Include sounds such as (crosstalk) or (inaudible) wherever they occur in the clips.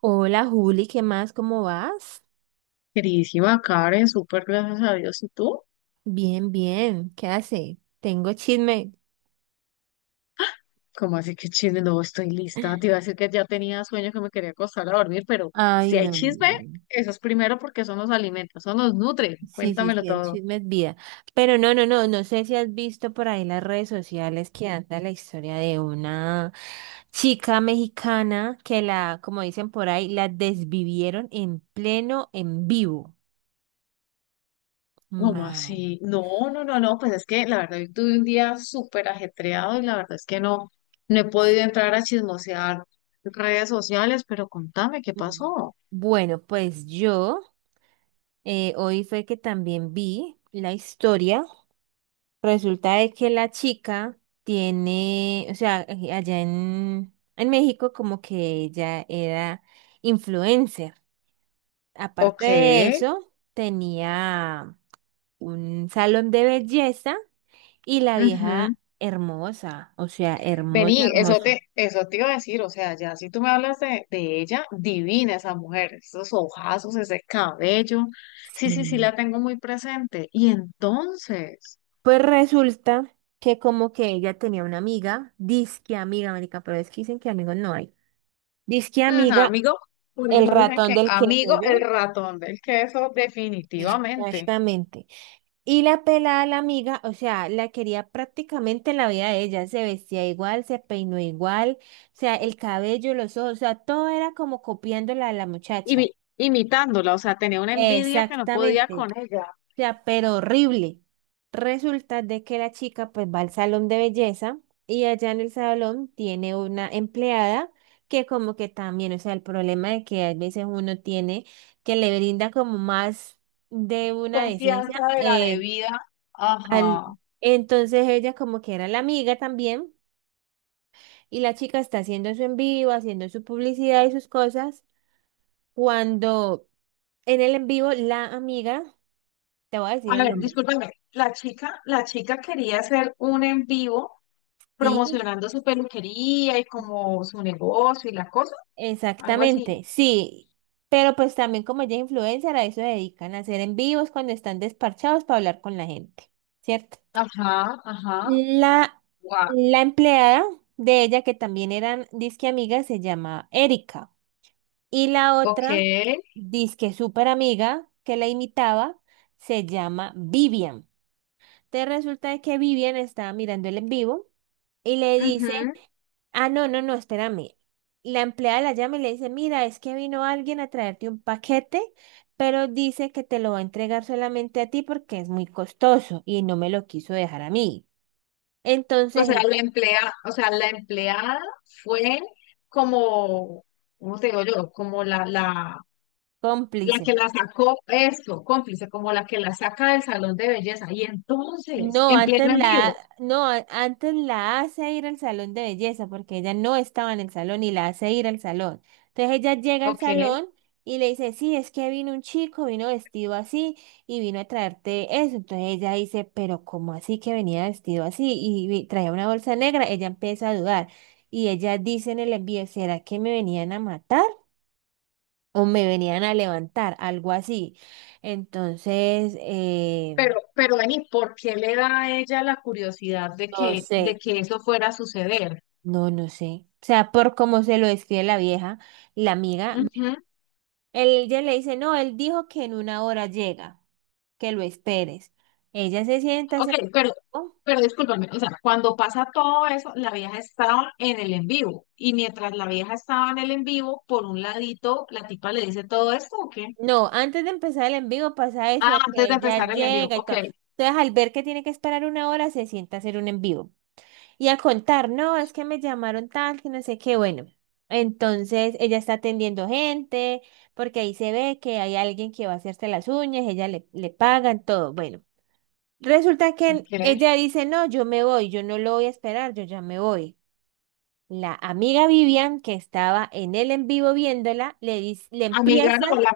Hola Juli, ¿qué más? ¿Cómo vas? Queridísima Karen, súper gracias a Dios. ¿Y tú? Bien, bien. ¿Qué hace? Tengo chisme. ¿Cómo así que chisme? No, estoy lista. Te iba a decir que ya tenía sueño que me quería acostar a dormir, pero Ay, si hay no. No, chisme, no. eso es primero porque eso nos alimenta, eso nos nutre. Sí, sí, Cuéntamelo sí, el todo. chisme es vida. Pero no, no, no, no sé si has visto por ahí las redes sociales que anda la historia de una chica mexicana que la, como dicen por ahí, la desvivieron en pleno en vivo. ¿Cómo Ma- así? No, no, no, no. Pues es que la verdad, hoy tuve un día súper ajetreado y la verdad es que no, no he podido entrar a chismosear redes sociales, pero contame qué pasó. Bueno, pues yo hoy fue que también vi la historia. Resulta de que la chica tiene, o sea, allá en México como que ella era influencer. Aparte Ok. de eso, tenía un salón de belleza y la Ujú. vieja hermosa, o sea, hermosa, Vení, eso te, hermosa. eso te iba a decir, o sea, ya si tú me hablas de ella, divina esa mujer, esos ojazos, ese cabello, sí, sí, sí Sí. la tengo muy presente. Y entonces, Pues resulta que como que ella tenía una amiga, disque amiga, marica, pero es que dicen que amigos no hay. Disque amiga, amigo, por el eso dicen ratón que del queso, amigo el ¿yo? ratón del queso, (laughs) definitivamente, Exactamente. Y la pelada, la amiga, o sea, la quería prácticamente en la vida de ella. Se vestía igual, se peinó igual, o sea, el cabello, los ojos, o sea, todo era como copiándola a la Y muchacha. vi imitándola, o sea, tenía una envidia que no podía Exactamente con ella, sea, pero horrible. Resulta de que la chica pues va al salón de belleza y allá en el salón tiene una empleada que como que también, o sea, el problema de que a veces uno tiene que le brinda como más de una decencia confianza de la debida, al... ajá. Entonces ella como que era la amiga también y la chica está haciendo su en vivo, haciendo su publicidad y sus cosas, cuando en el en vivo la amiga, te voy a decir A el ver, nombre, discúlpame, la chica quería hacer un en vivo sí. promocionando su peluquería y como su negocio y la cosa, algo así. Exactamente, sí, pero pues también como ella es influencer, a eso se dedican, a hacer en vivos cuando están despachados para hablar con la gente, ¿cierto? Ajá, ajá, La, guau la empleada de ella, que también eran disque amigas, se llama Erika. Y la ok, otra, disque súper amiga, que la imitaba, se llama Vivian. Te resulta de que Vivian estaba mirando el en vivo y le dice. ujú. Ah, no, no, no, espérame. La empleada la llama y le dice, mira, es que vino alguien a traerte un paquete, pero dice que te lo va a entregar solamente a ti porque es muy costoso y no me lo quiso dejar a mí. O Entonces, sea, el la empleada fue como, ¿cómo te digo yo? Como la, la, la cómplice. que la sacó, esto, cómplice, como la que la saca del salón de belleza. Y entonces, No, en antes pleno en la, vivo, no, antes la hace ir al salón de belleza porque ella no estaba en el salón y la hace ir al salón. Entonces ella llega al ok, salón y le dice, sí, es que vino un chico, vino vestido así y vino a traerte eso. Entonces ella dice, pero ¿cómo así que venía vestido así y traía una bolsa negra? Ella empieza a dudar y ella dice en el envío, ¿será que me venían a matar o me venían a levantar? Algo así. Entonces, pero vení, ¿por qué le da a ella la curiosidad de no que, de sé. que eso fuera a suceder? No, no sé. O sea, por cómo se lo describe la vieja, la amiga, Ujú. él, ella le dice, no, él dijo que en una hora llega, que lo esperes. Ella se sienta, Ok, se... pero, oh. pero discúlpame, o sea, cuando pasa todo eso, la vieja estaba en el en vivo. Y mientras la vieja estaba en el en vivo, por un ladito, la tipa le dice todo esto, ¿o qué? No, antes de empezar el en vivo pasa eso, Ah, de que antes de ella empezar el en vivo, llega y ok, todo. Entonces, al ver que tiene que esperar una hora, se sienta a hacer un en vivo. Y a contar, no, es que me llamaron tal, que no sé qué, bueno. Entonces, ella está atendiendo gente, porque ahí se ve que hay alguien que va a hacerse las uñas, ella le, le pagan todo, bueno. Resulta que ok. ella dice, no, yo me voy, yo no lo voy a esperar, yo ya me voy. La amiga Vivian, que estaba en el en vivo viéndola, le dice, le Amiga, empieza, no, la,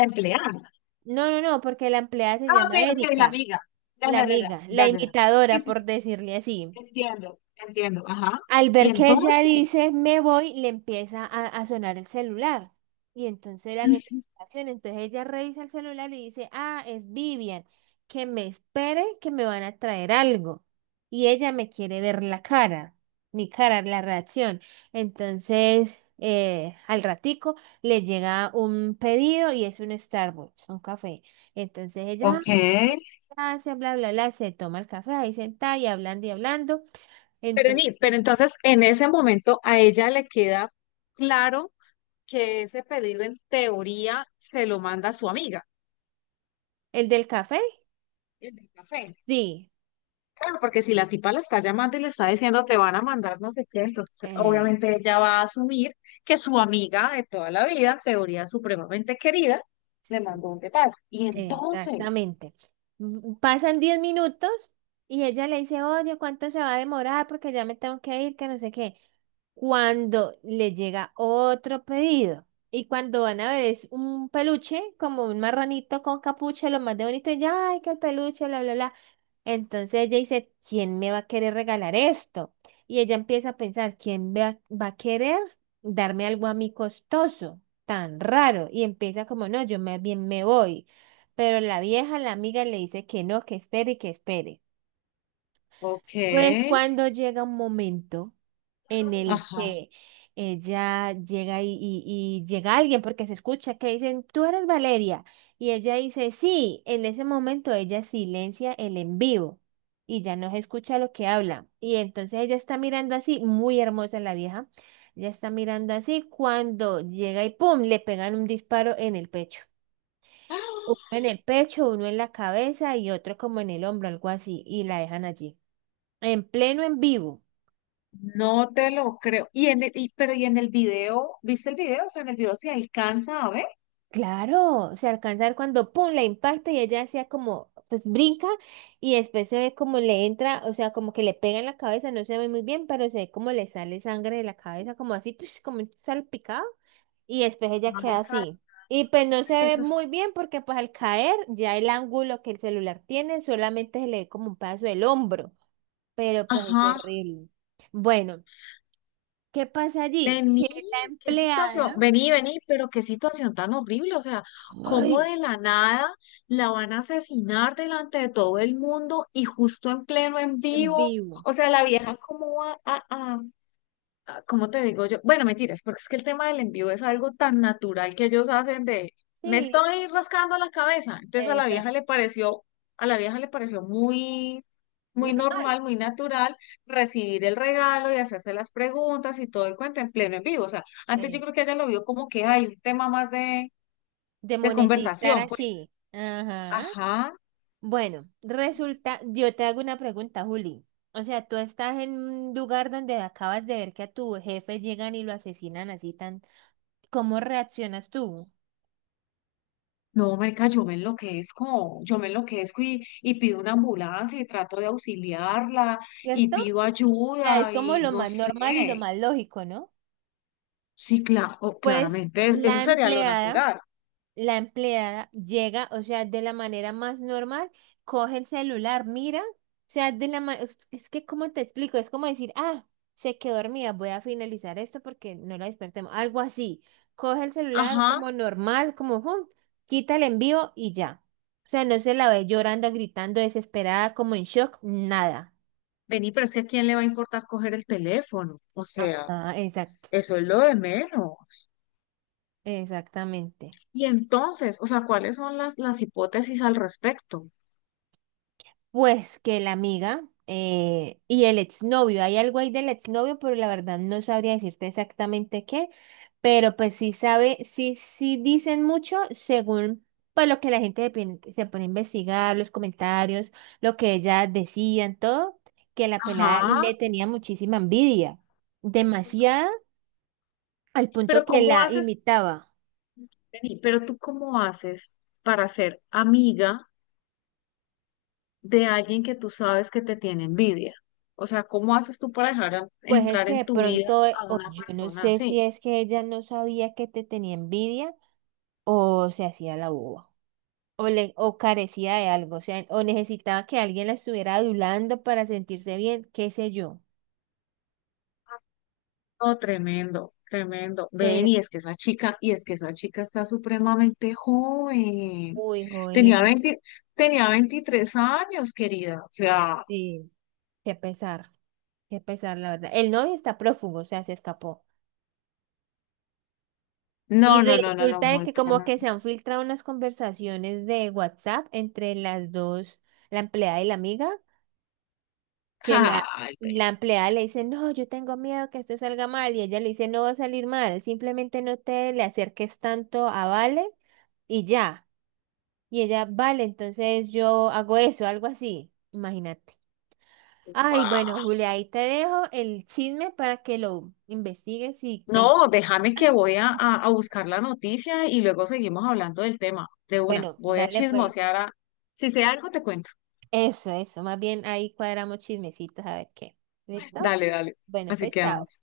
la empleada. no, no, no, porque la empleada se Ah, ok, llama ok, la Erika, amiga. Ya, la ya, ya, ya, amiga, la ya, ya. ya. Sí, imitadora, sí, por sí, decirle así. entiendo, entiendo, ajá. Al Y ver que ella entonces, dice me voy, le empieza a sonar el celular. Y entonces la mm, notificación, entonces ella revisa el celular y dice, ah, es Vivian, que me espere, que me van a traer algo. Y ella me quiere ver la cara, mi cara, la reacción. Entonces, al ratico le llega un pedido y es un Starbucks, un café. Entonces ella, "Ah, ok. muchas gracias, bla, bla, bla", se toma el café ahí sentada y hablando y hablando. Pero, Entonces ni- pero entonces, en ese momento, a ella le queda claro. Que ese pedido en teoría se lo manda a su amiga, ¿el del café? el del café. Sí, Claro, porque si la tipa la está llamando y le está diciendo te van a mandar no sé qué, entonces Eh, obviamente ella va a asumir que su amiga de toda la vida, en teoría supremamente querida, le mandó un detalle. Y entonces, exactamente. Mm, pasan 10 minutos y ella le dice, oye, ¿cuánto se va a demorar? Porque ya me tengo que ir, que no sé qué. Cuando le llega otro pedido y cuando van a ver es un peluche, como un marranito con capucha, lo más de bonito, y ya, ay, que el peluche, bla, bla, bla. Entonces ella dice, ¿quién me va a querer regalar esto? Y ella empieza a pensar, ¿quién va, va a querer darme algo a mí costoso, tan raro? Y empieza como, no, yo más bien me voy. Pero la vieja, la amiga, le dice que no, que espere y que espere. ok, Pues cuando llega un momento en el ajá. que ella llega y llega alguien porque se escucha que dicen, tú eres Valeria. Y ella dice, sí, en ese momento ella silencia el en vivo y ya no se escucha lo que habla. Y entonces ella está mirando así, muy hermosa la vieja, ella está mirando así cuando llega y ¡pum!, le pegan un disparo en el pecho. Uno ¡Ah! en el pecho, uno en la cabeza y otro como en el hombro, algo así, y la dejan allí. En pleno en vivo. No te lo creo. Y en el, y- pero y en el video, ¿viste el video? O sea, en el video se alcanza a ver. Claro, se alcanza a ver cuando pum, la impacta y ella hacía como, pues brinca y después se ve como le entra, o sea, como que le pega en la cabeza, no se ve muy bien, pero se ve como le sale sangre de la cabeza, como así, pues, como salpicado y después ella queda Ay, caramba, así. Y pues no se que ve eso es- muy bien porque pues al caer ya el ángulo que el celular tiene solamente se le ve como un pedazo del hombro, pero pues es Ajá. horrible. Bueno, ¿qué pasa allí? Vení, Que la qué situación, empleada, vení, vení, pero qué situación tan horrible, o sea, cómo ay, de la nada la van a asesinar delante de todo el mundo y justo en pleno en en vivo, vivo. o sea, la vieja cómo va ¿cómo te digo yo? Bueno, mentiras, porque es que el tema del envío es algo tan natural que ellos hacen de, me Sí. estoy rascando la cabeza. Entonces a la vieja le pareció, a la vieja le pareció muy, muy Normal. normal, muy natural recibir el regalo y hacerse las preguntas y todo el cuento en pleno en vivo. O sea, antes yo eh, creo que ella lo vio como que hay un tema más de, de de monetizar conversación, pues. aquí. Ajá. Ajá. Bueno, resulta, yo te hago una pregunta, Juli. O sea, tú estás en un lugar donde acabas de ver que a tu jefe llegan y lo asesinan así tan. ¿Cómo reaccionas tú? No, marica, yo me enloquezco y pido una ambulancia y trato de auxiliarla y ¿Cierto? O pido sea, es ayuda como y lo no más sé. normal y lo más lógico, ¿no? Sí, claro, Pues claramente, eso la sería lo empleada natural. la empleada llega, o sea, de la manera más normal, coge el celular, mira, o sea, de la es que ¿cómo te explico? Es como decir, ah, se quedó dormida, voy a finalizar esto porque no la despertemos, algo así. Coge el celular Ajá, como normal, como, hum, quita el envío y ya. O sea, no se la ve llorando, gritando, desesperada, como en shock, nada. vení, pero es que ¿a quién le va a importar coger el teléfono? O sea, Ah, exacto, eso es lo de menos. exactamente. Y entonces, o sea, ¿cuáles son las hipótesis al respecto? Pues que la amiga y el exnovio, hay algo ahí del exnovio, pero la verdad no sabría decirte exactamente qué, pero pues sí sabe, sí, sí dicen mucho según pues lo que la gente se pone a investigar, los comentarios, lo que ella decían, todo, que la pelada Ajá, le tenía muchísima envidia, demasiada, al punto pero que ¿cómo la haces? imitaba. Vení, pero tú ¿cómo haces para ser amiga? De alguien que tú sabes que te tiene envidia. O sea, ¿cómo haces tú para dejar a- Pues es entrar que de en tu vida pronto, a o una yo no persona sé si así? es que ella no sabía que te tenía envidia o se hacía la boba. O, le, o carecía de algo, o sea, o necesitaba que alguien la estuviera adulando para sentirse bien, qué sé yo. No, tremendo, tremendo. Pero, Ven, y es que esa chica está supremamente joven. uy, joven, Tenía 20 Tenía 23 años, querida. O sea, y qué pesar, qué pesar, la verdad. El novio está prófugo, o sea, se escapó. Y no, no, no, no, no, resulta de muy que como tremendo. que se han filtrado unas conversaciones de WhatsApp entre las dos, la empleada y la amiga, que la, (laughs) Ay, ve, la empleada le dice, no, yo tengo miedo que esto salga mal, y ella le dice, no va a salir mal, simplemente no te le acerques tanto a Vale y ya. Y ella, vale, entonces yo hago eso, algo así, imagínate. Ay, bueno, guau. Julia, ahí te dejo el chisme para que lo investigues y te... No, déjame que voy a, (laughs) a a buscar la noticia y luego seguimos hablando del tema. De una, Bueno, voy a dale pues. chismosear a... Si sé algo, te cuento. Eso, más bien ahí cuadramos chismecitos a ver qué. ¿Listo? Dale, dale. Bueno, Así pues que chao. vamos.